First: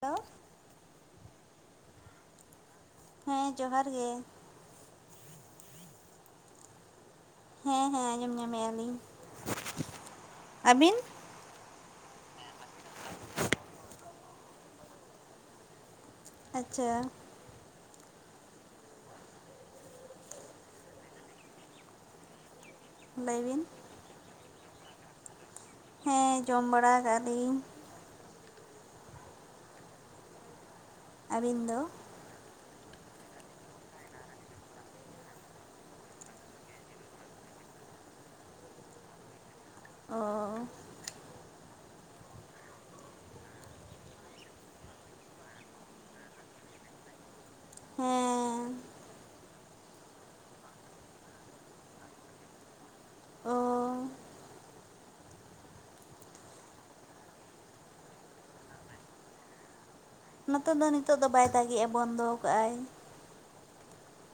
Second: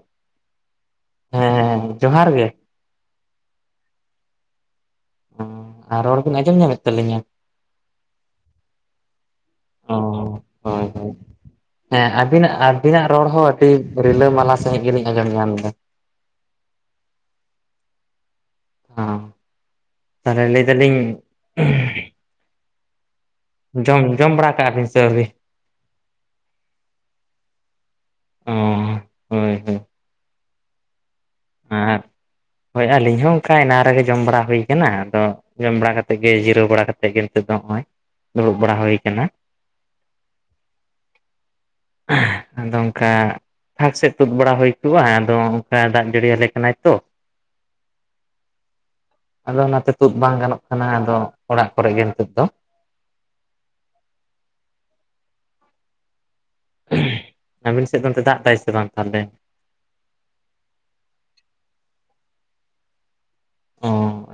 Hello ᱦᱮᱸᱻ ᱡᱚᱦᱟᱨ ᱜᱮ ᱦᱮᱸᱻ ᱡᱚᱦᱟᱨ ᱜᱮ ᱚᱸᱻ ᱟᱨ ᱨᱚᱲ ᱵᱤᱱ ᱟᱸᱡᱚᱢ ᱧᱟᱢᱮᱫ ᱛᱟᱹᱞᱤᱧᱟ ᱦᱮᱸ ᱦᱮᱸ ᱟᱸᱡᱚᱢ ᱧᱟᱢᱮᱫ ᱟᱞᱤᱧ ᱚ ᱦᱳᱭ ᱟᱹᱵᱤᱱ ᱦᱳᱭ ᱦᱮᱸ ᱟᱹᱵᱤᱱᱟᱜ ᱟᱹᱵᱤᱱᱟᱜ ᱨᱚᱲ ᱦᱚᱸ ᱟᱹᱰᱤ ᱨᱤᱞᱟᱹᱢᱟᱞᱟ ᱥᱟᱦᱤᱡ ᱜᱮᱞᱤᱧ ᱟᱸᱡᱚᱢ ᱧᱟᱢ ᱫᱟ ᱟᱪᱪᱷᱟ ᱚᱦᱚᱸ ᱛᱟᱦᱚᱞᱮ ᱞᱟᱹᱭ ᱫᱟᱞᱤᱧ ᱞᱟᱹᱭᱵᱤᱱ ᱡᱚᱢ ᱡᱚᱢ ᱵᱟᱲᱟ ᱠᱟᱜᱼᱟ ᱵᱤᱱ ᱥᱮ ᱟᱹᱣᱨᱤ ᱦᱮᱸ ᱡᱚᱢ ᱵᱟᱲᱟᱣ ᱠᱟᱜ ᱟᱞᱤᱧ ᱚᱸ ᱦᱳᱭ ᱦᱳᱭ ᱟᱹᱵᱤᱱ ᱫᱚ ᱟᱨ ᱦᱳᱭ ᱟᱹᱞᱤᱧ ᱦᱚᱸ ᱚᱱᱠᱟ ᱮᱱᱟᱱ ᱨᱮᱜᱮ ᱡᱚᱢ ᱵᱟᱲᱟ ᱦᱩᱭ ᱟᱠᱟᱱᱟ ᱟᱫᱚ ᱡᱚᱢ ᱵᱟᱲᱟ ᱠᱟᱛᱮᱫ ᱜᱮ ᱡᱤᱨᱟᱹᱣ ᱵᱟᱲᱟ ᱠᱟᱛᱮᱫ ᱜᱮ ᱱᱤᱛᱚᱜ ᱫᱚ ᱱᱚᱜᱼᱚᱭ ᱫᱩᱲᱩᱵ ᱵᱟᱲᱟ ᱦᱩᱭ ᱠᱟᱱᱟ ᱚᱻ ᱟᱫᱚ ᱚᱱᱠᱟ ᱯᱷᱟᱸᱠ ᱥᱮᱫ ᱛᱩᱫ ᱵᱟᱲᱟ ᱦᱩᱭ ᱠᱚᱜᱼᱟ ᱟᱫᱚ ᱚᱱᱠᱟ ᱫᱟᱜ ᱡᱟᱹᱲᱤ ᱟᱞᱮ ᱠᱟᱱᱟᱭ ᱛᱚ ᱦᱚᱸᱻ ᱟᱫᱚ ᱚᱱᱟᱛᱮ ᱛᱩᱫ ᱵᱟᱝ ᱜᱟᱱᱚᱜ ᱠᱟᱱᱟ ᱟᱫᱚ ᱚᱲᱟᱜ ᱠᱚᱨᱮ ᱜᱮ ᱱᱤᱛᱚᱜ ᱫᱚ ᱚᱸᱻ ᱾ ᱟᱹᱵᱤᱱ ᱥᱮᱫ ᱫᱚ ᱚᱱᱛᱮ ᱫᱟᱜ ᱫᱟᱭ ᱥᱮ ᱵᱟᱝ ᱛᱟᱦᱚᱞᱮ ᱱᱚᱛᱮ ᱫᱚ ᱱᱤᱛᱚᱜ ᱫᱚ ᱵᱟᱭ ᱫᱟᱜᱮᱟ ᱵᱚᱱᱫᱚ ᱠᱟᱜᱟᱭ ᱾ ᱚᱸᱻ᱾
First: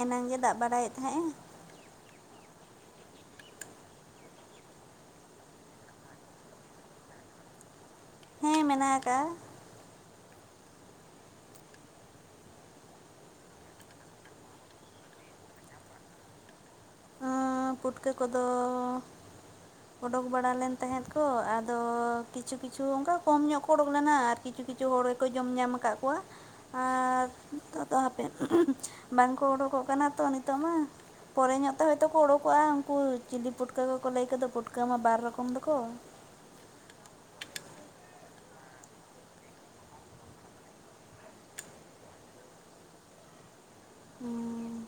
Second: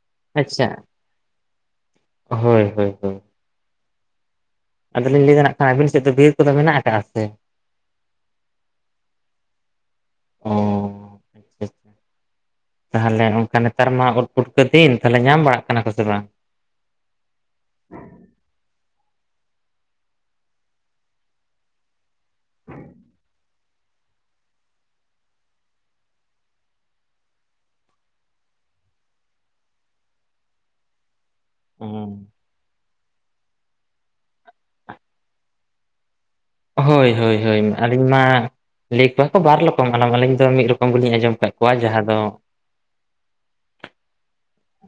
ᱮᱱᱟᱝ ᱜᱮ ᱫᱟᱜ ᱟᱪᱪᱷᱟ ᱵᱟᱲᱟᱭᱮᱫ ᱛᱟᱦᱮᱸᱜᱼᱟ ᱾ ᱦᱳᱭ ᱦᱳᱭ ᱟᱫᱚ ᱞᱤᱧ ᱞᱟᱹᱭᱫᱟ ᱱᱟᱜᱠᱷᱟᱱ ᱟᱹᱵᱤᱱ ᱥᱮᱫ ᱫᱚ ᱵᱤᱨ ᱠᱚᱫᱚ ᱢᱮᱱᱟᱜ ᱟᱠᱟᱫᱼᱟ ᱥᱮ ᱦᱮᱸ ᱢᱮᱱᱟᱜ ᱟᱠᱟᱜᱼᱟ ᱾ ᱚᱸᱻ᱾ ᱛᱟᱦᱚᱞᱮ ᱚᱱᱠᱟ ᱱᱮᱛᱟᱨ ᱢᱟ ᱳᱫ ᱯᱩᱴᱠᱟᱹ ᱫᱤᱱ ᱛᱟᱦᱚᱞᱮ ᱧᱟᱢ ᱵᱟᱲᱟᱜ ᱠᱟᱱᱟ ᱠᱚ ᱥᱮ ᱵᱟᱝ ᱯᱩᱴᱠᱟᱹ ᱠᱚᱫᱚ ᱚᱰᱳᱠ ᱵᱟᱲᱟ ᱞᱮᱱ ᱛᱟᱦᱮᱸᱫ ᱠᱚ ᱟᱫᱚ ᱠᱤᱪᱷᱩ ᱠᱤᱪᱷᱩ ᱚᱱᱠᱟ ᱠᱚᱢ ᱧᱚᱜ ᱠᱚ ᱚᱰᱩᱠ ᱞᱮᱱᱟ ᱟᱨ ᱠᱤᱪᱷᱩ ᱠᱤᱪᱷᱩ ᱦᱚᱲ ᱜᱮᱠᱚ ᱡᱚᱢ ᱧᱟᱢ ᱟᱠᱟᱫ ᱠᱚᱣᱟ ᱟᱨ ᱱᱤᱛᱚᱜ ᱫᱚ ᱦᱟᱯᱮ ᱵᱟᱝᱠᱚ ᱳᱰᱳᱠᱚᱜ ᱠᱟᱱᱟ ᱛᱚ ᱱᱤᱛᱚᱜ ᱢᱟ ᱾ ᱯᱚᱨᱮ ᱧᱚᱜ ᱛᱮ ᱦᱚᱳᱭᱛᱳ ᱠᱚ ᱚᱰᱳᱠᱚᱜᱼᱟ ᱩᱱᱠᱩ ᱪᱤᱞᱤ ᱯᱩᱴᱠᱟᱹ ᱠᱚᱠᱚ ᱞᱟᱹᱭ ᱠᱚᱫᱟ ᱯᱩᱴᱠᱟᱹ ᱢᱟ ᱵᱟᱨ ᱨᱚᱠᱚᱢ ᱫᱚᱠᱚ ᱦᱳᱭ ᱦᱳᱭ ᱦᱳᱭ ᱟᱹᱞᱤᱧ ᱢᱟ ᱾ ᱞᱟᱹᱭ ᱠᱚᱣᱟ ᱠᱚ ᱵᱟᱨ ᱨᱚᱠᱚᱢ ᱟᱞᱚᱢ ᱟᱹᱞᱤᱧ ᱫᱚ ᱢᱤᱫ ᱨᱚᱠᱚᱢ ᱜᱮᱞᱤᱧ ᱟᱸᱡᱚᱢ ᱠᱟᱫ ᱠᱚᱣᱟ ᱡᱟᱦᱟᱸ ᱫᱚ [inaudible] ᱦᱩᱸ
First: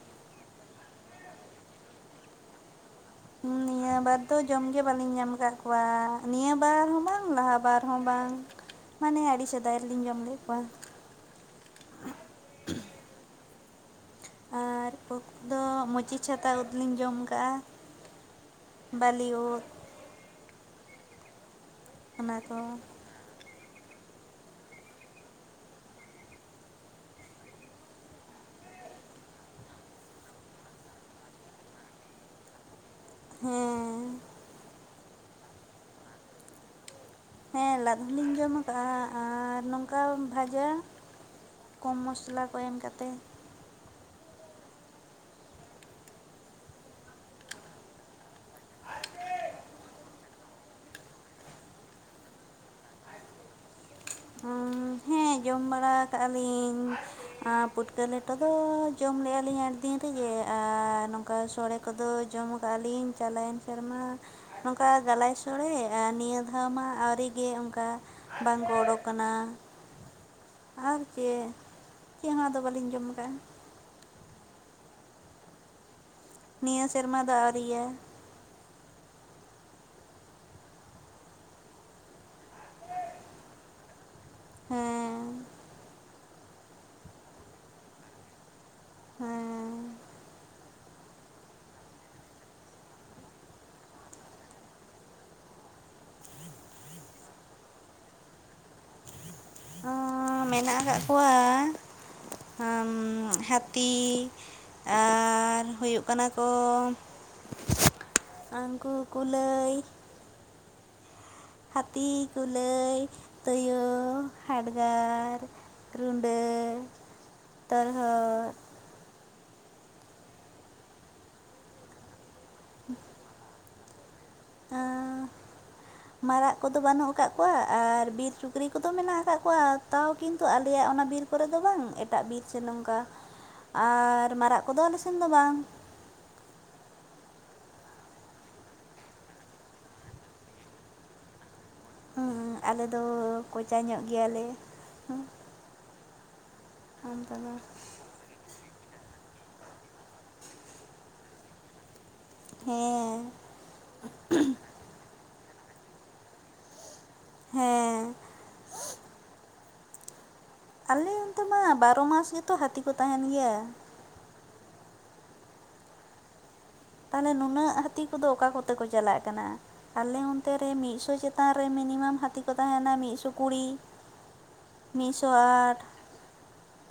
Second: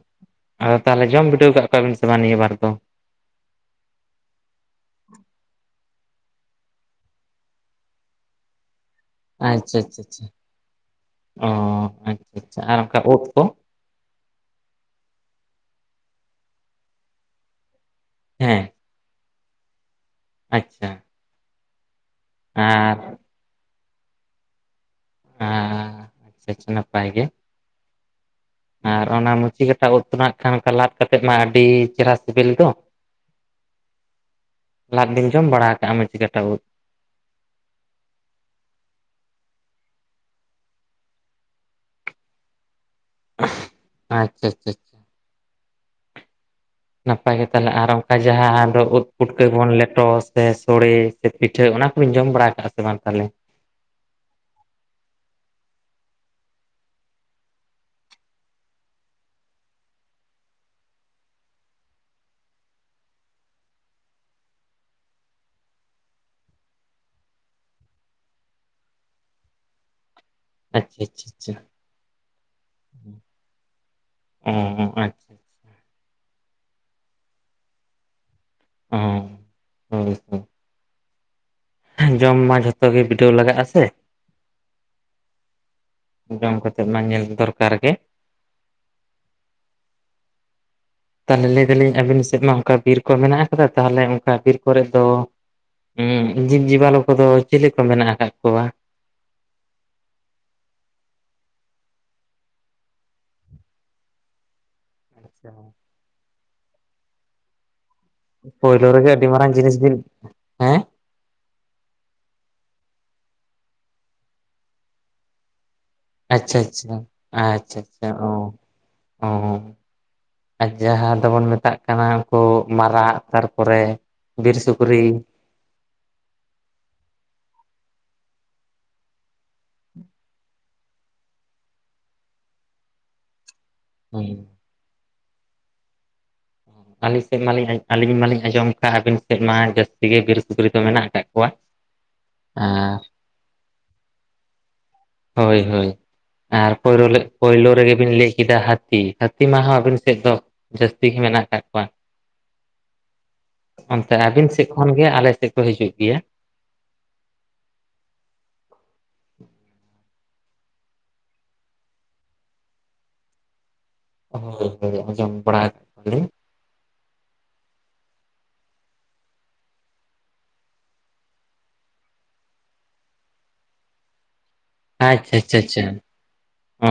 ᱟᱫᱚ ᱛᱟᱦᱚᱞᱮ ᱡᱚᱢ ᱵᱤᱰᱟᱹᱣ ᱟᱠᱟᱫ ᱠᱚᱣᱟᱵᱤᱱ ᱥᱮ ᱵᱟᱝ ᱱᱤᱭᱟᱹᱵᱟᱨ ᱫᱚ ᱱᱤᱭᱟᱹ ᱵᱟᱨ ᱫᱚ ᱡᱚᱢ ᱜᱮ ᱵᱟᱞᱤᱧ ᱧᱟᱢ ᱟᱠᱟᱫ ᱠᱚᱣᱟ ᱱᱤᱭᱟᱹ ᱵᱟᱨ ᱦᱚᱸ ᱵᱟᱝ ᱞᱟᱦᱟ ᱵᱟᱨ ᱦᱚᱸ ᱵᱟᱝ᱾ [inaudible] ᱢᱟᱱᱮ ᱟᱹᱰᱤ ᱥᱮᱫᱟᱭ ᱟᱪᱪᱷᱟ ᱟᱪᱪᱷᱟ ᱨᱮᱞᱤᱧ ᱡᱚᱢ ᱟᱪᱪᱷᱟ ᱞᱮᱫ ᱠᱚᱣᱟ ᱚ ᱟᱪᱷᱟ ᱟᱪᱷᱟ ᱟᱨ ᱚᱱᱠᱟ ᱳᱫ ᱠᱚ ᱟᱨ ᱳᱫ ᱫᱚ ᱢᱚᱪᱤ ᱪᱷᱟᱛᱟ ᱩᱫᱽ ᱞᱤᱧ ᱡᱚᱢ ᱠᱟᱜᱼᱟ ᱾ ᱦᱮᱸ᱾ ᱵᱟᱞᱤ ᱳᱫ ᱾ ᱟᱪᱷᱟ ᱾ ᱚᱱᱟ ᱠᱚ ᱦᱮᱸ [inaudible] ᱱᱟᱯᱟᱭ ᱜᱮ ᱟᱨ ᱚᱱᱟ ᱢᱩᱪᱤ ᱠᱟᱴᱟ ᱳᱫ ᱠᱚ ᱱᱟᱜ ᱠᱷᱟᱱ ᱞᱟᱫ ᱠᱟᱛᱮᱫ ᱢᱟ ᱟᱹᱰᱤ ᱪᱮᱦᱨᱟ ᱥᱮᱵᱮᱞ ᱫᱚ ᱦᱮᱸ ᱻ ᱾ ᱞᱟᱫ ᱵᱤᱱ ᱡᱚᱢ ᱵᱟᱲᱟ ᱟᱠᱟᱫᱼᱟ ᱢᱩᱪᱤ ᱠᱟᱴᱟ ᱳᱫ ᱦᱮᱸ ᱞᱟᱫ ᱫᱩᱞᱤᱧ ᱡᱚᱢ ᱟᱠᱟᱜ-ᱟ ᱟᱨ ᱱᱚᱝᱠᱟ ᱵᱷᱟᱡᱟ ᱾ ᱠᱚᱢ ᱢᱚᱥᱞᱟ ᱠᱚ ᱮᱢ ᱠᱟᱛᱮ ᱟᱪᱷᱟ ᱟᱪᱷᱟ ᱪᱷᱟ ᱱᱟᱯᱟᱭ ᱜᱮ ᱛᱟᱦᱚᱞᱮ ᱟᱨ ᱚᱱᱠᱟ ᱡᱟᱦᱟᱸ ᱫᱚ ᱩᱫ ᱯᱩᱴᱠᱟᱹ ᱜᱮᱵᱚᱱ ᱞᱮᱴᱚ ᱥᱮ ᱥᱚᱲᱮ ᱥᱮ ᱯᱤᱴᱷᱟᱹ ᱚᱱᱟ ᱠᱚᱵᱤᱧ ᱡᱚᱢ ᱵᱟᱲᱟ ᱟᱠᱟᱜᱼᱟ ᱥᱮ ᱵᱟᱝ ᱛᱟᱦᱚᱞᱮ ᱚᱸ ᱦᱮᱸ ᱡᱚᱢ ᱵᱟᱲᱟ ᱠᱟᱜᱼᱟ ᱞᱤᱧ ᱟ ᱯᱩᱴᱠᱟᱹ ᱞᱮᱴᱚ ᱫᱚ ᱡᱚᱢ ᱞᱮᱫᱜᱼᱟ ᱞᱤᱧ ᱟᱰᱤ ᱫᱤᱱ ᱨᱮᱜᱮ ᱟᱨ ᱱᱚᱝᱠᱟ ᱥᱚᱲᱮ ᱠᱚᱫᱚ ᱡᱚᱢ ᱠᱟᱜᱼᱟ ᱞᱞᱤᱧ ᱪᱟᱞᱟᱣᱮᱱ ᱥᱮᱨᱢᱟ ᱱᱚᱝᱠᱟ ᱜᱟᱞᱟᱭ ᱥᱳᱲᱮ ᱟᱨ ᱱᱤᱭᱟᱹ ᱫᱷᱟᱣ ᱢᱟ ᱟᱹᱣᱨᱤ ᱜᱮ ᱚᱱᱠᱟ ᱵᱟᱝᱠᱚ ᱚᱰᱳᱠ ᱠᱟᱱᱟ ᱾ ᱟᱨ ᱟᱪᱪᱷᱟ ᱟᱪᱪᱷᱟ ᱪᱮᱫ ᱟᱪᱪᱷᱟ ᱪᱮᱫ ᱦᱚᱸ ᱟᱫᱚ ᱵᱟᱹᱞᱤᱧ ᱡᱚᱢ ᱟᱠᱟᱜᱼᱟ ᱾ ᱚᱸ ᱟᱪᱷᱟ ᱾ ᱱᱤᱭᱟᱹ ᱥᱮᱨᱢᱟ ᱫᱚ ᱟᱹᱣᱨᱤᱭᱟ [unintelligible] ᱡᱚᱢ ᱢᱟ ᱡᱷᱚᱛᱚ ᱜᱮ ᱵᱤᱰᱟᱹᱣ ᱞᱟᱜᱟᱜ-ᱟ ᱥᱮ ᱦᱮᱸ ᱡᱚᱢ ᱠᱟᱛᱮᱜ ᱢᱟ ᱧᱮᱞ ᱫᱚᱨᱠᱟᱨ ᱜᱮ ᱦᱮᱸ ᱛᱟᱦᱚᱞᱮ ᱞᱟᱹᱭ ᱫᱟᱞᱤᱧ ᱟᱵᱤᱱ ᱥᱮᱫ ᱢᱟ ᱚᱱᱠᱟ ᱵᱤᱨ ᱠᱚ ᱢᱮᱱᱟᱜ ᱟᱠᱟᱫᱟ ᱛᱟᱦᱚᱞᱮ ᱚᱱᱠᱟ ᱵᱤᱨ ᱠᱚᱨᱮ ᱫᱚ [unintelligible] ᱡᱤᱵᱽ ᱡᱤᱵᱞᱩ ᱠᱚᱫᱚ ᱪᱤᱞᱤ ᱠᱚ ᱢᱮᱱᱟᱜ ᱟᱠᱟᱫ ᱠᱚᱣᱟ? ᱚᱸ ᱢᱮᱱᱟᱜ ᱟᱠᱟᱫ ᱠᱚᱣᱟ [unintelligible] ᱦᱟᱹᱛᱤ [unintelligible] ᱟᱪᱪᱷᱟ ᱟᱨ ᱦᱩᱭᱩᱜ ᱠᱟᱱᱟ ᱠᱚ [inaudible] ᱯᱳᱭᱞᱳ ᱨᱮᱜᱮ ᱟᱹᱰᱤ ᱢᱟᱨᱟᱝ ᱡᱤᱱᱤᱥ ᱠᱩᱞᱟᱹᱭ ᱵᱤᱱ ᱦᱮᱸ ᱦᱟᱹᱛᱤ, ᱠᱩᱞᱟᱹᱭ, ᱛᱳᱭᱳ, ᱦᱟᱰᱜᱟᱨ ᱟᱪᱪᱷᱟ ᱨᱩᱰᱟᱹ ᱟᱪᱪᱷᱟ ᱟᱪᱪᱷᱟ ᱟᱪᱪᱷᱟ ᱚ ᱛᱚᱨᱦᱚᱫ ᱚ [inaudible] ᱟᱨ ᱡᱟᱦᱟᱸ ᱫᱚᱵᱚᱱ ᱢᱮᱛᱟᱜ ᱠᱟᱱᱟ ᱩᱱᱠᱩ ᱢᱟᱨᱟᱜ ᱛᱟᱨᱯᱚᱨᱮ ᱵᱤᱨ ᱥᱩᱠᱨᱤ ᱢᱟᱨᱟᱜ ᱠᱚᱫᱚ ᱵᱟᱹᱱᱩᱜ ᱟᱠᱟᱫ ᱠᱚᱣᱟ ᱟᱨ ᱵᱤᱨ ᱥᱩᱠᱨᱤ ᱠᱚᱫᱚ ᱢᱮᱱᱟᱜ ᱟᱠᱟᱫ ᱠᱚᱣᱟ ᱛᱟᱣ ᱠᱤᱱᱛᱩ ᱟᱞᱮᱭᱟᱜ ᱚᱱᱟ ᱵᱤᱨ ᱠᱚᱨᱮᱫᱚ ᱵᱟᱝ ᱮᱴᱟᱜ ᱵᱤᱨ ᱥᱮ ᱱᱚᱝᱠᱟ [inaudible] ᱟᱨ ᱦᱩᱸ ᱢᱟᱨᱟᱜ ᱠᱚᱫᱚ ᱟᱞᱮᱥᱮᱱ ᱫᱚ ᱵᱟᱝ ᱟᱹᱞᱤᱧ ᱥᱮᱫ ᱢᱟᱞᱤᱧ ᱟᱹᱞᱤᱧ ᱢᱟᱞᱤᱧ ᱟᱸᱡᱚᱢ ᱠᱟᱜᱼᱟ ᱟᱹᱵᱤᱱ ᱥᱮᱫ ᱢᱟ ᱡᱟᱹᱥᱛᱤ ᱜᱮ ᱵᱤᱨ ᱥᱩᱠᱨᱤ ᱫᱚ ᱢᱮᱱᱟᱜ ᱟᱠᱟᱫ ᱠᱚᱣᱟ ᱦᱩᱸ ᱟᱞᱮ ᱟᱨ ᱫᱚ ᱠᱚᱪᱟ ᱧᱚᱜ ᱜᱮᱭᱟᱞᱮ ᱦᱳᱭ ᱦᱳᱭ ᱟᱨ [unintelligible] ᱚᱱᱛᱮ ᱫᱚ ᱯᱳᱭᱞᱳ ᱨᱮᱜᱮ ᱵᱤᱱ ᱞᱟᱹᱭ ᱠᱮᱫᱟ ᱦᱟᱹᱛᱤ ᱦᱟᱹᱛᱤ ᱢᱟ ᱟᱵᱤᱱ ᱥᱮᱫ ᱫᱚ ᱡᱟᱹᱥᱛᱤ ᱜᱮ ᱢᱮᱱᱟᱜ ᱟᱠᱟᱫ ᱠᱚᱣᱟ ᱦᱮᱸ [inaudible] ᱚᱱᱛᱮ ᱟᱹᱵᱤᱱ ᱥᱮᱫ ᱠᱷᱚᱱ ᱜᱮ ᱟᱞᱮ ᱥᱮᱫ ᱠᱚ ᱦᱤᱡᱩᱜ ᱜᱮᱭᱟ ᱾ ᱦᱚᱸ [inaudible] [unintelligible] ᱟᱞᱮ ᱚᱱᱛᱮ ᱢᱟ ᱵᱟᱨᱚ ᱢᱟᱥ ᱜᱮᱛᱚ ᱦᱟᱹᱛᱤ ᱠᱚ ᱛᱟᱦᱮᱱ ᱜᱮᱭᱟ ᱦᱮᱸ ᱤᱱᱠᱟᱹ ᱜᱮ ᱟᱸᱡᱚᱢ ᱵᱟᱰᱟ ᱟᱠᱟ ᱟᱞᱤᱧ ᱛᱟᱦᱚᱞᱮ ᱱᱩᱱᱟᱹᱜ ᱦᱟᱹᱛᱤ ᱠᱚᱫᱚ ᱚᱠᱟ ᱠᱚᱛᱮ ᱠᱚ ᱪᱟᱞᱟᱜ ᱠᱟᱱᱟ ᱟᱞᱮ ᱚᱱᱛᱮ ᱨᱮ ᱢᱤᱫ ᱥᱚ ᱪᱮᱛᱟᱱ ᱨᱮ ᱢᱤᱱᱤᱢᱟᱢ ᱦᱟᱹᱛᱤ ᱠᱚ ᱛᱟᱦᱮᱱᱟ ᱢᱤᱫ ᱥᱚ ᱠᱩᱲᱤ [inaudible] ᱢᱤᱫ ᱥᱚ ᱟᱪᱪᱷᱟ ᱟᱴ ᱟᱪᱪᱷᱟ ᱚ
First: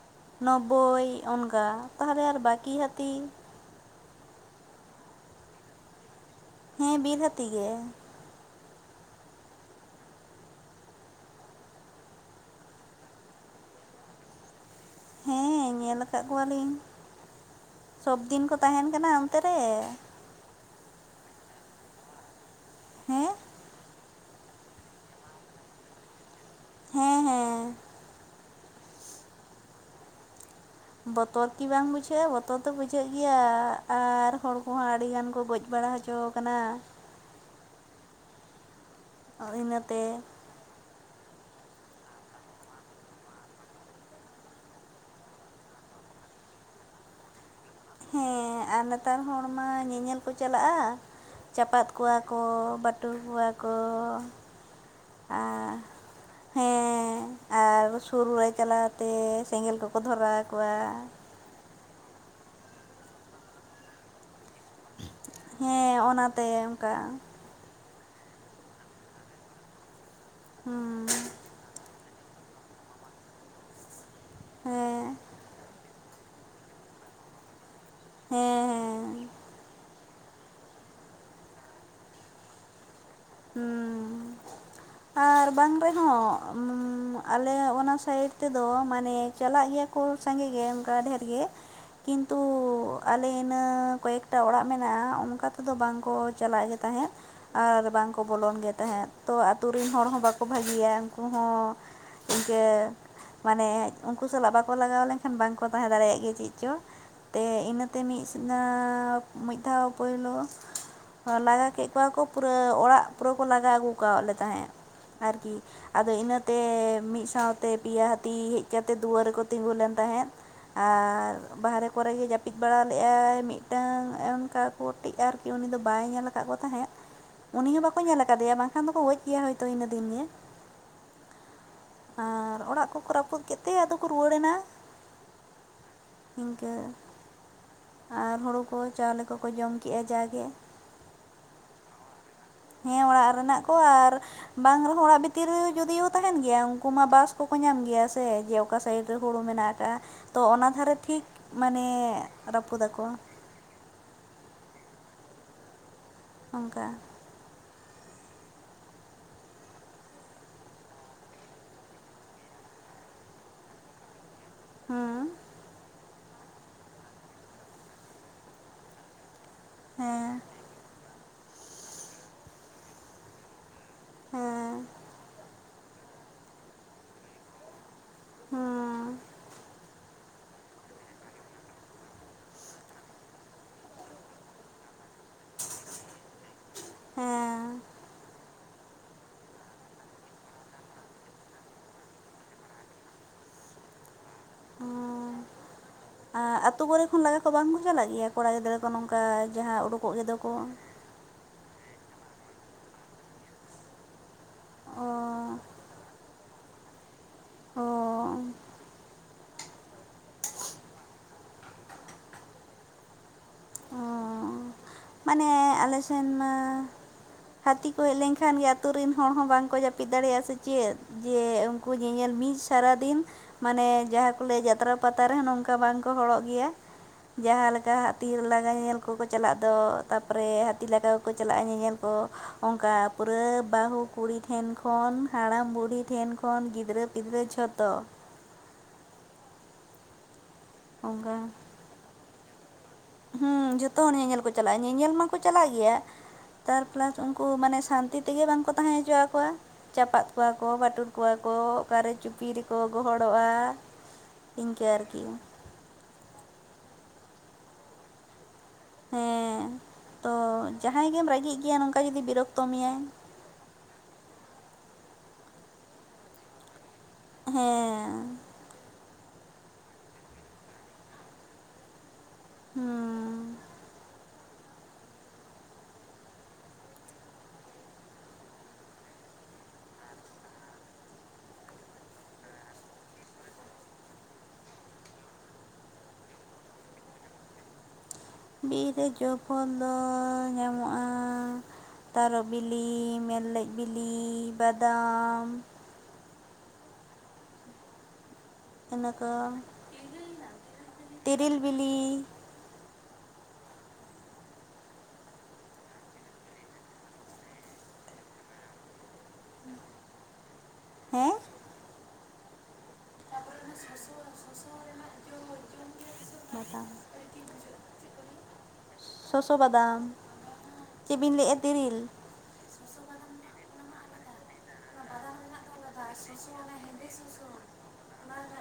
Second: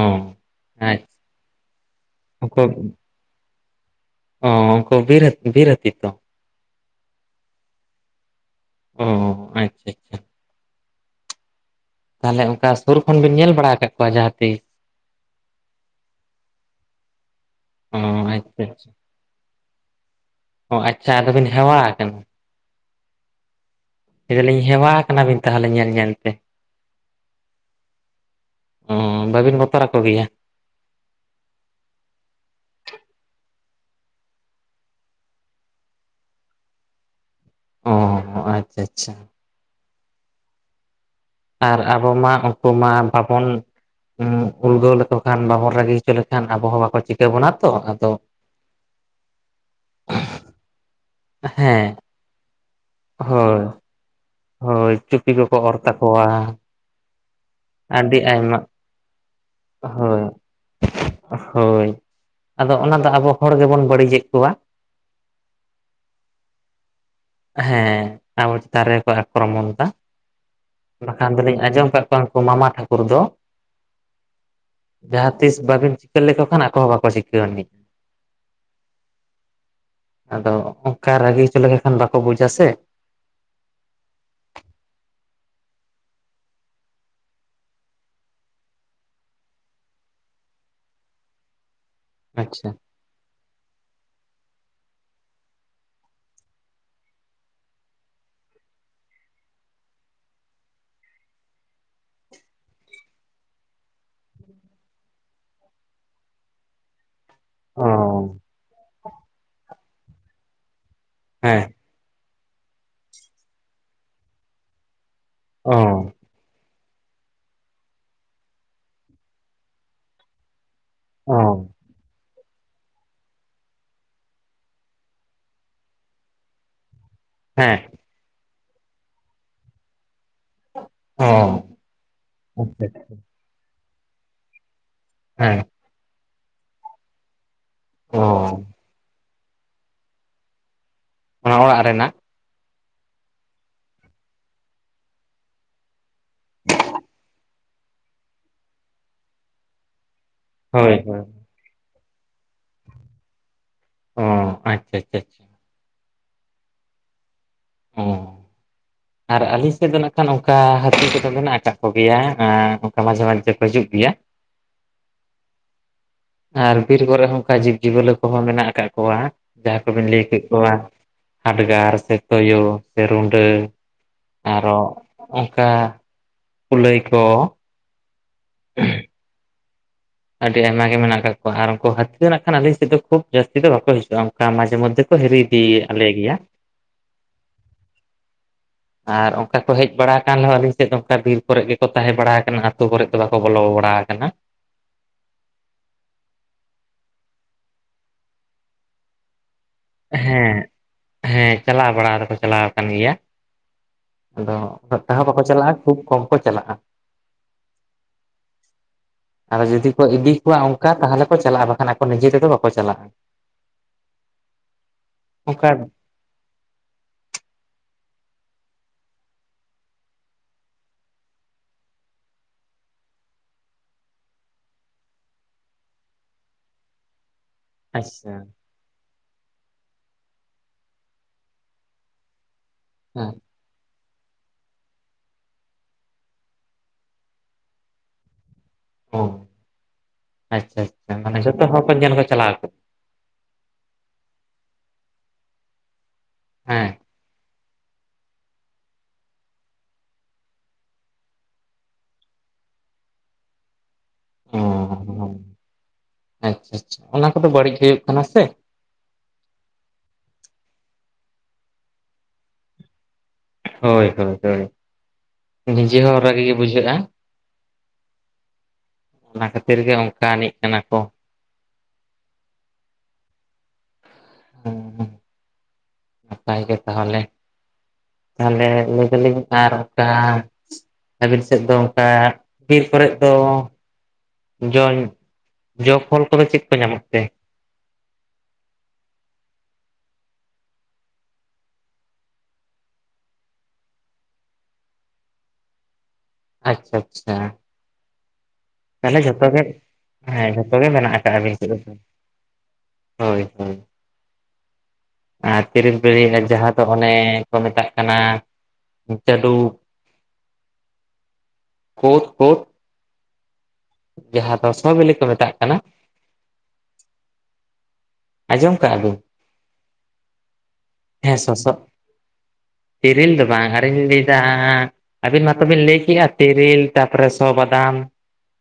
ᱟᱪᱪᱷᱟ ᱱᱚᱵᱵᱳᱭ ᱚᱱᱜᱟ ᱛᱟᱦᱚᱞᱮ ᱟᱨ ᱩᱱᱠᱩ ᱵᱟᱹᱠᱤ ᱦᱟᱹᱛᱤ ᱚ ᱩᱱᱠᱩ ᱵᱤᱨ ᱦᱟᱛᱤ ᱵᱤᱨ ᱦᱟᱛᱤ ᱛᱚ ᱦᱮᱸ ᱵᱤᱨ ᱜᱟᱛᱤ ᱜᱮ ᱚ ᱟᱪᱪᱷᱟ ᱟᱪᱪᱷᱟ ᱛᱟᱦᱚᱞᱮ ᱚᱱᱠᱟ ᱥᱩᱨ ᱠᱷᱚᱱ ᱵᱤᱱ ᱧᱮᱞ ᱵᱟᱲᱟ ᱟᱠᱟᱫ ᱠᱚᱣᱟ ᱡᱟᱦᱟᱸ ᱛᱤᱥ ᱦᱮᱸ ᱧᱮᱞ ᱟᱠᱟᱫ ᱠᱚᱣᱟᱞᱤᱧ ᱚ [inaudible] ᱥᱚᱵᱫᱤᱱ ᱠᱚ ᱟᱪᱪᱷᱟ ᱛᱟᱦᱮᱱ ᱟᱪᱪᱷᱟ ᱠᱟᱱᱟ ᱚᱱᱛᱮ ᱨᱮ ᱚ ᱟᱪᱪᱷᱟ ᱟᱫᱚ ᱵᱤᱱ ᱦᱮᱣᱟ ᱟᱠᱟᱱᱟ ᱦᱮᱸ ᱞᱟᱹᱭᱮᱫᱟᱞᱤᱧ ᱦᱮᱣᱟ ᱠᱟᱱᱟᱵᱤᱱ ᱛᱟᱦᱚᱞᱮ ᱧᱮᱞ ᱧᱮᱞ ᱛᱮ ᱦᱮᱸ ᱦᱮᱸ ᱚᱻ ᱵᱟᱹᱵᱤᱱ ᱵᱚᱛᱚᱨᱟ ᱠᱚᱜᱮᱭᱟ ᱵᱚᱛᱚᱨ ᱠᱤ ᱵᱟᱝ ᱵᱩᱡᱷᱟᱹᱜᱼᱟ ᱵᱚᱛᱚᱨ ᱫᱚ ᱵᱩᱡᱷᱟᱹᱜ ᱜᱮᱭᱟ ᱟᱨ ᱦᱚᱲ ᱠᱚᱦᱚᱸ ᱟᱹᱰᱤ ᱜᱟᱱ ᱠᱚ ᱜᱚᱡ ᱵᱟᱲᱟ ᱦᱚᱪᱚ ᱠᱟᱱᱟ ᱚ ᱟᱪᱪᱷᱟ ᱟᱪᱪᱷᱟ ᱤᱱᱟᱹᱛᱮ ᱟᱨ ᱟᱵᱚ ᱢᱟ ᱩᱱᱠᱩ ᱢᱟ ᱵᱟᱵᱚᱱ ᱩᱲᱽᱜᱟᱹᱣ ᱞᱮᱠᱚ ᱠᱷᱟᱱ ᱵᱟᱵᱚᱱ ᱨᱟᱹᱜᱤ ᱦᱚᱪᱚ ᱞᱮᱠᱷᱟᱱ ᱟᱵᱚ ᱦᱚᱸ ᱵᱟᱠᱚ ᱪᱤᱠᱟᱹ ᱵᱚᱱᱟ ᱛᱚ ᱟᱫᱚ ᱦᱮᱸ ᱟᱨ ᱱᱮᱛᱟᱨ ᱦᱚᱲ ᱢᱟ ᱧᱮᱧᱮᱞ ᱠᱚ ᱪᱟᱞᱟᱜᱼᱟ ᱪᱟᱯᱟᱫ ᱦᱮᱸ ᱠᱚᱣᱟ ᱠᱚ ᱵᱟᱹᱴᱩᱞ ᱠᱚᱣᱟ ᱦᱳᱭ ᱠᱚ ᱦᱳᱭ ᱪᱩᱯᱤ ᱠᱚᱠᱚ ᱟᱨ ᱚᱨ ᱛᱟᱠᱚᱣᱟ ᱦᱮᱸ ᱟᱨ ᱟᱹᱰᱤ ᱥᱩᱨ ᱨᱮ ᱟᱭᱢᱟ ᱪᱟᱞᱟᱣ ᱛᱮ ᱥᱮᱸᱜᱮᱞ ᱠᱚᱠᱚ ᱦᱳᱭ ᱫᱷᱚᱨᱟᱣ ᱟᱠᱚᱣᱟ ᱦᱳᱭ ᱟᱫᱚ ᱚᱱᱟ ᱫᱚ ᱟᱵᱚ ᱦᱚᱲ ᱜᱮᱵᱚᱱ ᱵᱟᱹᱲᱤᱡᱮᱫ ᱠᱚᱣᱟ ᱦᱮᱸ ᱚᱱᱟᱛᱮ ᱚᱱᱠᱟ ᱦᱮᱸ ᱟᱵᱚ ᱪᱮᱛᱟᱱ ᱨᱮᱠᱚ ᱟᱠᱨᱚᱢᱚᱱ ᱫᱟ [unintelligible] ᱵᱟᱠᱷᱟᱱ ᱫᱚᱞᱤᱧ ᱟᱸᱡᱚᱢ ᱟᱠᱟᱫ ᱠᱚᱣᱟ ᱩᱱᱠᱩ ᱢᱟᱢᱟ ᱴᱷᱟᱟᱹᱠᱩᱨ ᱫᱚ ᱦᱮᱸ ᱡᱟᱦᱟᱸ ᱛᱤᱥ ᱵᱟᱵᱤᱱ ᱪᱤᱠᱟᱹ ᱞᱮᱠᱚ ᱠᱷᱟᱱ ᱟᱠᱚ ᱦᱚᱸ ᱵᱟᱠᱚ ᱪᱤᱠᱟᱹᱣᱟᱱᱤᱡᱼᱟ ᱾ ᱦᱮᱸ ᱦᱮᱸ ᱟᱫᱚ ᱚᱱᱠᱟ ᱨᱟᱹᱜᱤ ᱦᱚᱪᱚ ᱞᱮᱠ ᱠᱷᱟᱱ ᱵᱟᱠᱚ ᱵᱩᱡᱟ ᱥᱮ ᱦᱩᱸ [inaudible] ᱟᱨ ᱵᱟᱝ ᱨᱮᱦᱚᱸ ᱟᱞᱮ ᱚᱱᱟ ᱥᱟᱭᱤᱰ ᱛᱮᱫᱚ ᱢᱟᱱᱮ ᱪᱟᱞᱟᱜ ᱜᱮᱭᱟ ᱠᱚ ᱥᱟᱸᱜᱮ ᱜᱮ ᱚᱱᱠᱟ ᱰᱷᱮᱨ ᱜᱮ [inaudible] ᱠᱤᱱᱛᱩ ᱟᱪᱪᱷᱟ ᱟᱞᱮ ᱤᱱᱟᱹ ᱠᱚᱭᱮᱠᱴᱟ ᱚᱲᱟᱜ ᱢᱮᱱᱟᱜᱼᱟ ᱚᱱᱠᱟ ᱛᱮᱫᱚ ᱵᱟᱝᱠᱚ ᱪᱟᱞᱟᱜ ᱜᱮ ᱛᱟᱦᱮᱸᱫ ᱟᱨ ᱵᱟᱝᱠᱚ ᱵᱚᱞᱚᱱ ᱜᱮ ᱛᱟᱦᱮᱸᱫ᱾ ᱛᱚ ᱟᱛᱳ ᱨᱮᱱ ᱦᱚᱲ ᱦᱚᱸ ᱵᱟᱠᱚ ᱵᱷᱟᱹᱜᱤᱭᱟ ᱩᱱᱠᱩ ᱦᱚᱸ ᱤᱱᱠᱟᱹ ᱢᱟᱱᱮ ᱩᱱᱠᱩ ᱥᱟᱞᱟᱜ ᱵᱟᱠᱚ ᱞᱟᱜᱟᱣ ᱞᱮᱱᱠᱷᱟᱱ ᱵᱟᱝᱠᱚ ᱛᱟᱦᱮᱸ ᱫᱟᱲᱮᱭᱟᱜ ᱜᱮᱭᱟ ᱪᱮᱫ ᱪᱚ ᱛᱮ ᱚ ᱤᱱᱟᱹᱛᱮ ᱢᱤᱫ ᱫᱷᱟᱣ ᱯᱳᱭᱞᱳ ᱞᱟᱜᱟ ᱦᱮᱸ ᱠᱮᱫ ᱠᱚᱣᱟ ᱠᱚ ᱯᱩᱨᱟᱹ ᱚᱲᱟᱜ ᱯᱩᱨᱟᱹ ᱠᱚ ᱞᱟᱜᱟᱣ ᱟᱹᱜᱩ ᱠᱟᱣᱞᱮ ᱛᱟᱦᱮᱸᱫ᱾ ᱟᱨᱠᱤ ᱚ ᱟᱫᱚ ᱤᱱᱟᱹᱛᱮ ᱢᱤᱫ ᱥᱟᱶ ᱛᱮ ᱯᱮᱭᱟ ᱦᱟᱹᱛᱤ ᱦᱮᱡ ᱠᱟᱛᱮ ᱫᱩᱣᱟᱹᱨ ᱨᱮᱠᱚ ᱛᱤᱸᱜᱩ ᱞᱮᱱ ᱛᱟᱦᱮᱸᱫ ᱟᱨ ᱚ ᱵᱟᱦᱨᱮ ᱠᱚᱨᱮ ᱜᱮ ᱡᱟᱹᱯᱤᱫ ᱵᱟᱲᱟ ᱞᱮᱜᱟᱭ ᱢᱤᱫᱴᱟᱝ ᱚᱱᱠᱟ [unintelligible] ᱟᱨᱠᱤ ᱩᱱᱤ ᱫᱚ ᱵᱟᱭ ᱧᱮᱞ ᱟᱠᱟᱫ ᱠᱚ ᱛᱟᱦᱮᱸᱫ [inaudible] ᱩᱱᱤ ᱦᱚᱸ ᱵᱟᱠᱚ ᱧᱮᱞ ᱠᱟᱫᱮᱭᱟ ᱵᱟᱝᱠᱷᱟᱱ ᱫᱚᱠᱚ ᱜᱚᱡ ᱠᱮᱭᱟ ᱤᱱᱟᱹ ᱫᱤᱱ ᱜᱮ ᱚ ᱟᱨ ᱟᱪᱪᱷᱟ ᱚᱲᱟᱜ ᱠᱚᱠᱚ ᱨᱟᱹᱯᱩᱫ ᱠᱮᱫ ᱛᱮ ᱟᱫᱚ ᱠᱚ ᱨᱩᱣᱟᱹᱲ ᱮᱱᱟ ᱦᱮᱸ ᱤᱱᱠᱟᱹ ᱚ ᱟᱨ ᱦᱳᱲᱳ ᱠᱚ ᱪᱟᱣᱞᱮ ᱠᱚᱠᱚ ᱡᱚᱢ ᱠᱮᱜᱼᱟ ᱡᱟᱜᱮ ᱚᱱᱟ ᱚᱲᱟᱜ ᱨᱮᱱᱟᱜ ᱦᱮᱸ ᱚᱲᱟᱜ ᱨᱮᱱᱟᱜ ᱠᱚ ᱟᱨ ᱵᱟᱝ ᱨᱮᱦᱚᱸ ᱚᱲᱟᱜ ᱵᱷᱤᱛᱤᱨ ᱨᱮ ᱡᱩᱫᱤᱭ ᱛᱟᱦᱮᱱ ᱜᱮᱭᱟ ᱩᱱᱠᱩ ᱢᱟ ᱵᱟᱥ ᱠᱚ ᱠᱚ ᱧᱟᱢ ᱜᱮᱭᱟ ᱥᱮ ᱡᱮ ᱚᱠᱟ ᱥᱟᱭᱤᱰ ᱨᱮ ᱦᱩᱲᱩ ᱢᱮᱱᱟᱜ ᱠᱟᱜᱼᱟ ᱛᱚ ᱚᱱᱟ ᱦᱳᱭ ᱫᱷᱟᱨᱮ ᱦᱳᱭ ᱴᱷᱤᱠ ᱢᱟᱱᱮ ᱨᱟᱹᱯᱩ ᱫᱟᱠᱚ ᱚ ᱟᱪᱪᱷᱟ ᱟᱪᱪᱷᱟ ᱟᱪᱪᱷᱟ ᱚᱝᱠᱟ ᱚ ᱟᱨ ᱟᱹᱞᱤᱧ ᱥᱮᱫ ᱫᱚ ᱱᱟᱠᱷᱟᱱ ᱚᱱᱠᱟ ᱦᱟᱹᱛᱤ ᱠᱚᱫᱚ ᱢᱮᱱᱟᱜ ᱟᱠᱟᱫ ᱠᱚᱜᱮᱭᱟ ᱚᱱᱠᱟ ᱢᱟᱡᱷᱮ ᱢᱟᱡᱷᱮ ᱠᱚ ᱦᱤᱡᱩᱜ ᱜᱮᱭᱟ ᱦᱩᱸ ᱟᱨ ᱵᱤᱨ ᱠᱚᱨᱮ ᱦᱚᱸ ᱚᱱᱠᱟ ᱡᱤᱵᱽ ᱡᱤᱭᱟᱹᱞᱤ ᱠᱚᱦᱚᱸ ᱢᱮᱱᱟᱜ ᱟᱠᱟᱜ ᱠᱚᱣᱟ ᱡᱟᱦᱟᱸ ᱠᱚᱵᱤᱱ ᱞᱟᱹᱭ ᱦᱮᱸ ᱠᱮᱫ ᱠᱚᱣᱟ ᱦᱟᱰᱜᱟᱨ ᱥᱮ ᱛᱳᱭᱳ ᱥᱮ ᱨᱩᱸᱰᱟᱹ ᱟᱨᱚ ᱦᱮᱸ ᱚᱝᱠᱟ ᱠᱩᱞᱟᱹᱭ ᱠᱚ ᱦᱩᱸ ᱟᱹᱰᱤ ᱟᱭᱢᱟ ᱜᱮ ᱢᱮᱱᱟᱜ ᱠᱟᱜ ᱠᱚᱣᱟ ᱟᱨ ᱩᱱᱠᱩ ᱦᱟᱹᱛᱤ ᱱᱟᱜᱠᱷᱟᱱ ᱟᱞᱤᱧ ᱥᱮᱫ ᱫᱚ ᱠᱷᱩᱵ ᱡᱟᱹᱥᱛᱤ ᱫᱚ ᱵᱟᱠᱚ ᱦᱤᱡᱩᱜᱼᱟ ᱚᱱᱠᱟ ᱢᱟᱡᱮ ᱢᱚᱫᱽᱫᱷᱮ ᱦᱤᱨᱤ ᱤᱫᱤᱭᱟᱞᱮ ᱜᱮᱭᱟ ᱦᱮᱸ [inaudible] ᱟᱨ ᱚᱱᱠᱟ ᱠᱚ ᱦᱮᱡ ᱵᱟᱲᱟ ᱟᱠᱟᱱ ᱨᱮᱦᱚᱸ ᱟᱹᱞᱤᱧ ᱥᱮᱫ ᱫᱚ ᱚᱱᱠᱟ ᱵᱤᱨ ᱠᱚᱨᱮ ᱜᱮᱠᱚ ᱛᱟᱦᱮᱸ ᱵᱟᱲᱟ ᱟᱠᱟᱱᱟ ᱟᱛᱳ ᱠᱚᱨᱮᱫ ᱫᱚ ᱵᱟᱠᱚ ᱵᱚᱞᱚ ᱵᱟᱲᱟ ᱟᱠᱟᱱᱟ᱾ ᱚᱻ ᱟᱛᱳ ᱠᱚᱨᱮ ᱠᱷᱚᱱ ᱞᱟᱜᱟ ᱠᱚ ᱵᱟᱝ ᱠᱚ ᱪᱟᱞᱟᱜ ᱜᱮᱭᱟ ᱠᱚᱲᱟ ᱜᱤᱫᱽᱨᱟᱹ ᱠᱚ ᱱᱚᱝᱠᱟ ᱡᱟᱦᱟᱸ ᱩᱰᱩᱠ ᱦᱮᱸ ᱦᱮᱸ ᱪᱟᱞᱟᱣ ᱵᱟᱲᱟ ᱫᱚᱠᱚ ᱪᱟᱞᱟᱣ ᱟᱠᱟᱱ ᱜᱮᱭᱟ ᱟᱫᱚ ᱚ ᱩᱱᱟᱜᱴᱟ ᱦᱚᱸ ᱵᱟᱠᱚ ᱪᱟᱞᱟᱜᱼᱟ ᱠᱷᱩᱵ ᱠᱚᱢ ᱠᱚ ᱪᱟᱞᱟᱜᱼᱟ᱾ ᱚᱻ ᱟᱫᱚ ᱡᱩᱫᱤ ᱠᱚ ᱤᱫᱤ ᱠᱚᱣᱟ ᱚᱱᱠᱟ ᱛᱟᱦᱚᱞᱮ ᱠᱚ ᱪᱟᱞᱟᱜ, ᱵᱟᱠᱷᱟᱱ ᱟᱠᱚ ᱱᱤᱡᱮ ᱛᱮᱫᱚ ᱵᱟᱠᱚ ᱪᱟᱞᱟᱜᱼᱟ᱾ ᱚᱻ ᱢᱟᱱᱮ ᱚᱱᱠᱟ ᱟᱞᱮ ᱥᱮᱱ ᱢᱟ ᱦᱟᱹᱛᱤ ᱠᱚ ᱦᱮᱡ ᱞᱮᱱᱠᱷᱟᱱ ᱜᱮ ᱟᱛᱳ ᱨᱮᱱ ᱦᱚᱲ ᱦᱚᱸ ᱵᱟᱝᱠᱚ ᱡᱟᱹᱯᱤᱫ ᱫᱟᱲᱮᱭᱟᱜᱼᱟ ᱥᱮ ᱪᱮᱫ ᱡᱮ ᱠᱚ ᱧᱮᱧᱮᱞ ᱢᱤᱝ ᱥᱟᱨᱟ ᱫᱤᱱ ᱢᱟᱱᱮ ᱡᱟᱦᱟᱸ ᱠᱚ ᱞᱟᱹᱭᱟ ᱡᱟᱛᱨᱟ ᱯᱟᱛᱟ ᱨᱮᱦᱚᱸ ᱱᱚᱝᱠᱟ ᱵᱟᱝᱠᱚ ᱦᱚᱲᱚᱜ ᱜᱮᱭᱟ, ᱡᱟᱸᱦᱟ ᱞᱮᱠᱟ ᱟᱪᱪᱷᱟ ᱧᱮᱧᱮᱞ ᱠᱚᱠᱚ ᱪᱟᱞᱟᱜ ᱫᱚ ᱛᱟᱨᱯᱚᱨᱮ ᱦᱟᱹᱛᱤ ᱞᱠᱟ ᱠᱚᱠᱚ ᱪᱟᱞᱟᱜᱼᱟ ᱧᱮᱧᱮᱞ ᱠᱚ, ᱚᱱᱠᱟ ᱦᱮᱸ ᱯᱩᱨᱟᱹ ᱵᱟᱹᱦᱩ ᱠᱩᱲᱤ ᱴᱷᱮᱱ ᱠᱷᱚᱱ ᱦᱟᱲᱟᱢ ᱵᱩᱲᱰᱦᱤ ᱴᱷᱮᱱ ᱠᱷᱚᱱ ᱜᱤᱫᱽᱨᱟᱹ ᱯᱤᱫᱽᱨᱟᱹ ᱡᱷᱚᱛᱚ᱾ ᱚ ᱟᱪᱪᱷᱟ ᱟᱪᱪᱷᱟ ᱚᱱᱠᱟ ᱢᱟᱱᱮ ᱡᱷᱚᱛᱚ ᱦᱚᱲ ᱠᱚ ᱧᱮᱞ ᱠᱚ ᱪᱟᱞᱟᱣ ᱟᱠᱚ? ᱦᱮᱸ ᱡᱷᱚᱛᱚ ᱦᱚᱲ ᱧᱮᱧᱮᱞ ᱠᱚ ᱪᱟᱞᱟᱜᱼᱟ, ᱧᱮᱧᱮᱞ ᱢᱟᱠᱚ ᱪᱟᱞᱟᱜ ᱜᱮᱭᱟ ᱛᱟᱨ ᱦᱮᱸ ᱯᱞᱟᱥ ᱩᱱᱠᱩ ᱢᱟᱱᱮ ᱥᱟᱱᱛᱤ ᱛᱮᱜᱮ ᱵᱟᱝᱠᱚ ᱛᱟᱦᱮᱸᱟᱸ ᱦᱚᱪᱚ ᱟᱠᱚᱣᱟ᱾ ᱪᱟᱯᱟᱫ ᱠᱚᱣᱟ ᱠᱚ, ᱵᱟᱴᱩᱞ ᱠᱚᱣᱟ ᱠᱚ, ᱚᱠᱟᱨᱮ ᱪᱩᱯᱤ ᱨᱮᱠᱚ ᱜᱚᱦᱚᱲᱚᱜᱼᱟ, ᱚ ᱤᱝᱠᱟ. ᱟᱨᱠᱤ᱾ ᱟᱪᱪᱷᱟ ᱟᱪᱪᱷᱟ ᱚᱱᱟ ᱠᱚᱫᱚ ᱵᱟᱹᱲᱤᱡ ᱦᱩᱭᱩᱜ ᱠᱟᱱᱟ ᱥᱮ? ᱦᱮᱸ ᱛᱚ ᱡᱟᱦᱟᱸᱭ ᱜᱮᱢ ᱨᱟᱹᱜᱤᱜ ᱜᱮᱭᱟ ᱱᱚᱝᱠᱟ ᱡᱩᱫᱤ ᱵᱤᱨᱚᱠᱛᱚ ᱢᱮᱭᱟᱭ ᱦᱳᱭ ᱦᱳᱭ ᱦᱳᱭ ᱱᱤᱡᱮ ᱦᱚᱸ ᱨᱟᱜᱤ ᱜᱮ ᱵᱩᱡᱷᱟᱹᱜᱼᱟ᱾ ᱦᱮᱸ ᱚᱱᱟ ᱠᱷᱟᱹᱛᱤᱨ ᱜᱮ ᱚᱱᱠᱟ ᱟᱹᱱᱤᱡ ᱠᱟᱱᱟ ᱠᱚ, ᱦᱩᱸ ᱱᱟᱯᱟᱭ ᱜᱮ ᱛᱟᱦᱚᱞᱮ, ᱛᱟᱦᱞᱮ ᱞᱟᱹᱭ ᱫᱟᱞᱤᱧ ᱟᱨ ᱚᱱᱠᱟ ᱟᱹᱵᱤᱱ ᱥᱮᱫ ᱫᱚ ᱚᱱᱠᱟ ᱵᱤᱨ ᱠᱚᱨᱮᱫ ᱫᱚ ᱡᱚᱢ ᱡᱚ ᱯᱷᱚᱞ ᱠᱚᱫᱚ ᱪᱮᱫ ᱠᱚ ᱧᱟᱢᱚᱜ ᱛᱮ? ᱵᱤᱨ ᱨᱮ ᱡᱚ ᱯᱷᱚᱞ ᱫᱚ ᱧᱟᱢᱚᱜᱼᱟ ᱛᱟᱨᱚᱵ ᱵᱤᱞᱤ, ᱢᱮᱞ ᱞᱮᱡ ᱵᱤᱞᱤ, ᱵᱟᱫᱟᱢ ᱟᱪᱪᱷᱟ ᱟᱪᱪᱷᱟ᱾ ᱤᱱᱟᱹ ᱛᱟᱦᱞᱮ ᱠᱚ ᱡᱷᱚᱛᱚ ᱜᱮ ᱦᱮᱸ ᱡᱷᱚᱛᱚᱜ ᱜᱮ ᱢᱮᱱᱟᱜ ᱟᱠᱟᱫᱟ ᱛᱤᱨᱤᱞ ᱟᱵᱤᱱ ᱥᱮᱫ ᱫᱚ᱾ ᱵᱤᱞᱤ ᱦᱳᱭ ᱦᱳᱭ ᱛᱤᱨᱤᱞ ᱵᱤᱲᱤ ᱡᱟᱦᱟᱸ ᱫᱚ ᱚᱱᱮ ᱠᱚ ᱢᱮᱛᱟᱜ ᱠᱟᱱᱟ, ᱪᱟᱞᱩᱵ ᱦᱮᱸ ᱠᱳᱫ ᱠᱳᱫ [unintelligible] ᱡᱟᱦᱟᱸ ᱫᱚ ᱥᱚ ᱵᱤᱞᱤ ᱠᱚ ᱢᱮᱛᱟᱜ ᱠᱟᱱᱟ᱾ ᱦᱟᱛᱟᱣ ᱟᱸᱡᱚᱢ ᱠᱟᱜᱼᱟ ᱵᱤᱱ ᱥᱚᱥᱚ ᱵᱟᱫᱟᱢ ᱪᱮᱫ ᱵᱤᱱ ᱦᱮᱸᱥᱮ ᱞᱟᱹᱭᱮᱫᱼᱟ ᱥᱚᱜ ᱛᱤᱨᱤᱞ ᱛᱤᱨᱤᱞ ᱫᱚ ᱵᱟᱝ ᱟᱨᱤᱧ ᱞᱟᱹᱭᱫᱟ ᱟᱹᱵᱤᱱ ᱢᱟᱛᱚᱵᱤᱱ ᱞᱟᱹᱭ ᱠᱮᱜᱼᱟ ᱛᱮᱨᱤᱞ ᱛᱟᱯᱨᱮ ᱥᱚ ᱵᱟᱫᱟᱢ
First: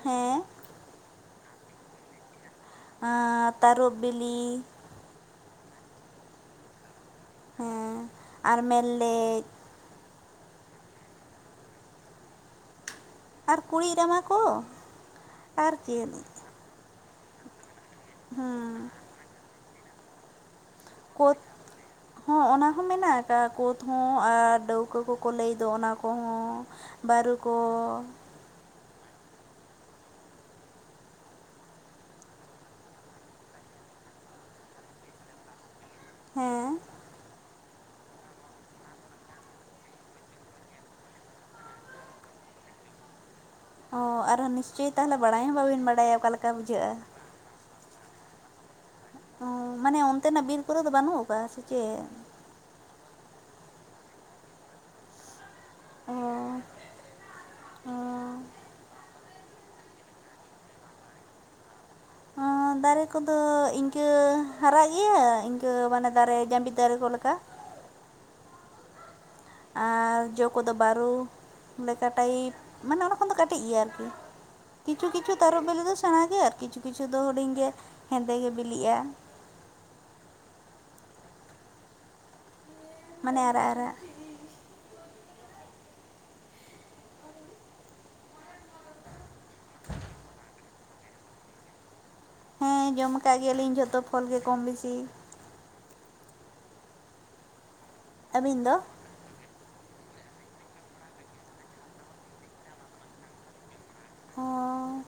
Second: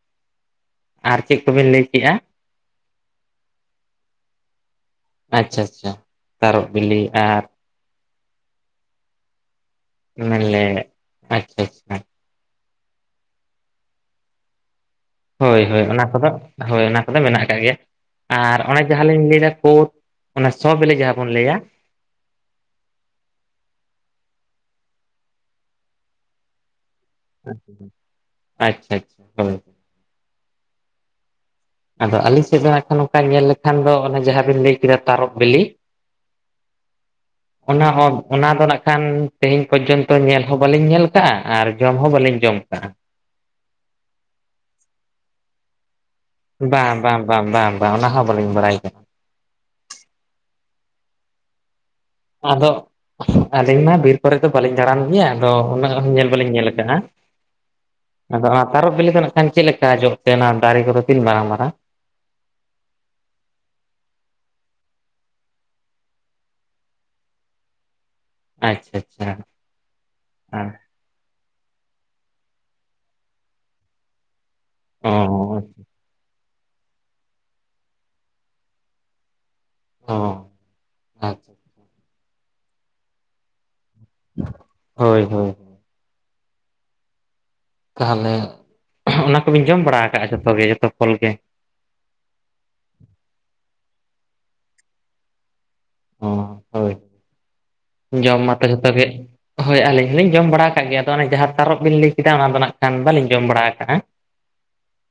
ᱦᱮᱸ ᱟᱨ ᱪᱮᱫ ᱠᱚᱵᱤᱱ ᱞᱟᱹᱭ ᱠᱮᱫᱼᱟ? ᱟᱸᱻ ᱛᱟᱨᱚᱵ ᱵᱤᱞᱤ, ᱟᱪᱪᱷᱟ ᱟᱪᱪᱷᱟ ᱛᱟᱨᱚᱵ ᱵᱤᱞᱤ ᱟᱨ ᱦᱮᱸ ᱟᱨ ᱢᱮᱞᱞᱮᱡ, ᱢᱮᱞᱞᱮᱜ ᱟᱪᱪᱷᱟ ᱪᱷᱟ ᱟᱨ ᱠᱩᱲᱤᱜ ᱨᱟᱢᱟ ᱠᱚ, ᱦᱳᱭ ᱟᱨ ᱦᱳᱭ ᱪᱮᱫ ᱚᱱᱟ ᱠᱚᱫᱚ ᱦᱳᱭ ᱚᱱᱟ ᱠᱚᱫᱚ ᱢᱮᱱᱟᱜ ᱟᱠᱟᱫ ᱜᱮᱭᱟ ᱟᱨ ᱚᱱᱮ ᱦᱮᱸ ᱡᱟᱦᱟᱸ ᱞᱤᱧ ᱞᱟᱹᱭᱫᱟ ᱠᱳᱛ, ᱚᱱᱟ ᱥᱚ ᱵᱤᱞᱤ ᱡᱟᱦᱟᱸ ᱵᱚᱱ ᱠᱳᱫ ᱞᱟᱹᱭᱟ᱾ ᱦᱚᱸ ᱚᱱᱟ ᱦᱚᱸ ᱢᱮᱱᱟᱜ ᱟᱠᱟᱫ ᱠᱳᱛ ᱦᱚᱸ ᱟᱨ ᱰᱟᱹᱣᱠᱟᱹ ᱠᱚᱠᱚ ᱞᱟᱹᱭ ᱫᱚ ᱚᱱᱟ ᱠᱚᱦᱚᱸ ᱵᱟᱹᱨᱩ ᱠᱚ ᱟᱪᱪᱷᱟ ᱟᱪᱪᱷᱟ ᱦᱳᱭ᱾ ᱟᱫᱚ ᱟᱹᱞᱤᱧ ᱥᱮᱫ ᱫᱚ ᱦᱟᱜ ᱱᱚᱝᱠᱟ ᱧᱮᱞ ᱞᱮᱠᱷᱟᱱ ᱫᱚ ᱚᱱᱮ ᱡᱟᱦᱟᱸ ᱵᱤᱱ ᱞᱟᱹᱭ ᱠᱮᱫᱟ ᱛᱟᱨᱚᱵ ᱵᱤᱞᱤ᱾ ᱦᱮᱸ [inaudible] ᱚᱱᱟ ᱦᱚᱸ ᱚᱱᱟ ᱫᱚ ᱱᱟᱜ ᱠᱷᱟᱱ ᱛᱮᱦᱮᱧ ᱯᱚᱡᱡᱚᱱᱛᱚ ᱧᱮᱞ ᱦᱚᱸ ᱵᱟᱹᱞᱤᱧ ᱧᱮᱞ ᱠᱟᱜᱼᱟ, ᱟᱨ ᱡᱚᱢ ᱦᱚᱸ ᱵᱟᱹᱞᱤᱧ ᱡᱚᱢ ᱠᱟᱜᱼᱟ᱾ ᱦᱚᱸ ᱟᱨ ᱱᱤᱥᱪᱚᱭ ᱛᱟᱦᱚᱞᱮ ᱵᱟᱲᱟᱭ ᱦᱚᱸ ᱵᱟᱹᱵᱤᱱ ᱵᱟᱲᱟᱭᱟ ᱚᱠᱟᱞᱮᱠᱼᱼ ᱵᱟᱝ ᱵᱟᱝ ᱵᱟᱝ ᱵᱟᱝ ᱵᱟᱝ ᱚᱱᱟ ᱦᱚᱸ ᱵᱟᱹᱞᱤᱧ ᱵᱟᱲᱟᱭ [inaudible] ᱢᱟᱱᱮ ᱚᱱᱛᱮᱱᱟᱜ ᱵᱤᱨ ᱠᱚᱨᱮ ᱫᱚ ᱵᱟᱹᱱᱩᱜ ᱟᱠᱟᱫᱟ ᱥᱮ ᱪᱮᱫ ᱟᱫᱚ ᱟᱹᱞᱤᱧ ᱢᱟ ᱵᱤᱨ ᱠᱚᱨᱮ ᱫᱚ ᱵᱟᱹᱞᱤᱧ ᱫᱟᱬᱟᱱ ᱜᱮᱭᱟ ᱟᱫᱚ ᱩᱱᱟᱹᱜ ᱦᱚᱸ ᱚ ᱧᱮᱞ ᱵᱟᱹᱞᱤᱧ ᱧᱮᱞ ᱟᱠᱟᱫᱼᱟ ᱚ ᱟᱫᱚ ᱚᱱᱟ ᱛᱟᱨᱚᱵ ᱵᱤᱞᱤ ᱫᱚ ᱪᱮᱫ ᱞᱮᱠᱟ ᱡᱚ ᱛᱟᱦᱮᱸᱱᱟ ᱫᱟᱨᱮ ᱠᱚᱫᱚ ᱛᱤᱱ ᱢᱟᱨᱟᱝ ᱢᱟᱨᱟᱝ ᱚ [unintelligible] ᱫᱟᱨᱮ ᱠᱚᱫᱚ ᱤᱱᱠᱟᱹ ᱦᱟᱨᱟᱜ ᱜᱮᱭᱟ ᱤᱱᱠᱟᱹ ᱢᱟᱱᱮ ᱫᱟᱨᱮ ᱡᱟᱹᱵᱤ ᱫᱟᱨᱮ ᱠᱚ ᱞᱮᱠᱟ ᱟᱪᱪᱷᱟ ᱟᱪᱪᱷᱟ ᱟᱨ ᱡᱚ ᱟᱨ ᱠᱚᱫᱚ ᱵᱟᱹᱨᱩ ᱞᱮᱠᱟ ᱴᱟᱭᱤᱯ ᱢᱟᱱᱮ ᱚᱱᱟ ᱠᱷᱚᱱ ᱫᱚ ᱠᱟᱹᱴᱤᱡ ᱜᱮᱭᱟ ᱟᱨᱠᱤ ᱠᱤᱪᱷᱩ ᱚ ᱠᱤᱪᱷᱩ ᱛᱚᱨᱚᱵ ᱵᱮᱞᱮ ᱫᱚ ᱥᱮᱬᱟ ᱜᱮᱭᱟ ᱠᱤᱪᱷᱩ ᱠᱤᱪᱷᱩ ᱫᱚ ᱦᱩᱰᱤᱧ ᱜᱮᱭᱟ ᱦᱮᱸᱫᱮ ᱜᱮ ᱵᱤᱞᱤᱜᱼᱟ ᱚ ᱟᱡ ᱢᱟᱱᱮ ᱟᱨᱟᱜ ᱟᱨᱟᱜ ᱦᱳᱭ ᱦᱳᱭ ᱛᱟᱦᱚᱞᱮ ᱚᱱᱟ ᱠᱚᱵᱤᱱ ᱡᱚᱢ ᱵᱟᱲᱟ ᱟᱠᱟᱜᱼᱟ ᱡᱚᱛᱚ ᱜᱮ ᱡᱚᱛᱚ ᱯᱷᱚᱞ ᱜᱮ ᱦᱮᱸ ᱡᱚᱢ ᱟᱠᱟᱫ ᱜᱮᱭᱟᱞᱤᱧ ᱡᱷᱚᱛᱚ ᱯᱷᱚᱞ ᱜᱮ ᱠᱚᱢ ᱵᱮᱥᱤ ᱚ ᱦᱳᱭ ᱡᱚᱢ ᱟᱹᱵᱤᱱ ᱢᱟᱛᱚ ᱫᱚ ᱡᱚᱛᱚ ᱜᱮ ᱦᱳᱭ ᱟᱹᱞᱤᱧ ᱦᱚᱞᱤᱧ ᱡᱚᱢ ᱵᱟᱲᱟ ᱟᱠᱟᱫ ᱜᱮᱭᱟ ᱛᱚ ᱚᱱᱮ ᱡᱟᱦᱟᱸ ᱛᱟᱨᱚᱵ ᱵᱤᱱ ᱞᱟᱹᱭ ᱠᱮᱫᱟ ᱚᱱᱟ ᱫᱚ ᱱᱟᱜ ᱠᱷᱟᱱ ᱵᱟᱞᱤᱧ ᱡᱚᱢ ᱵᱟᱲᱟ ᱟᱠᱟᱜᱼᱟ [unintelligible]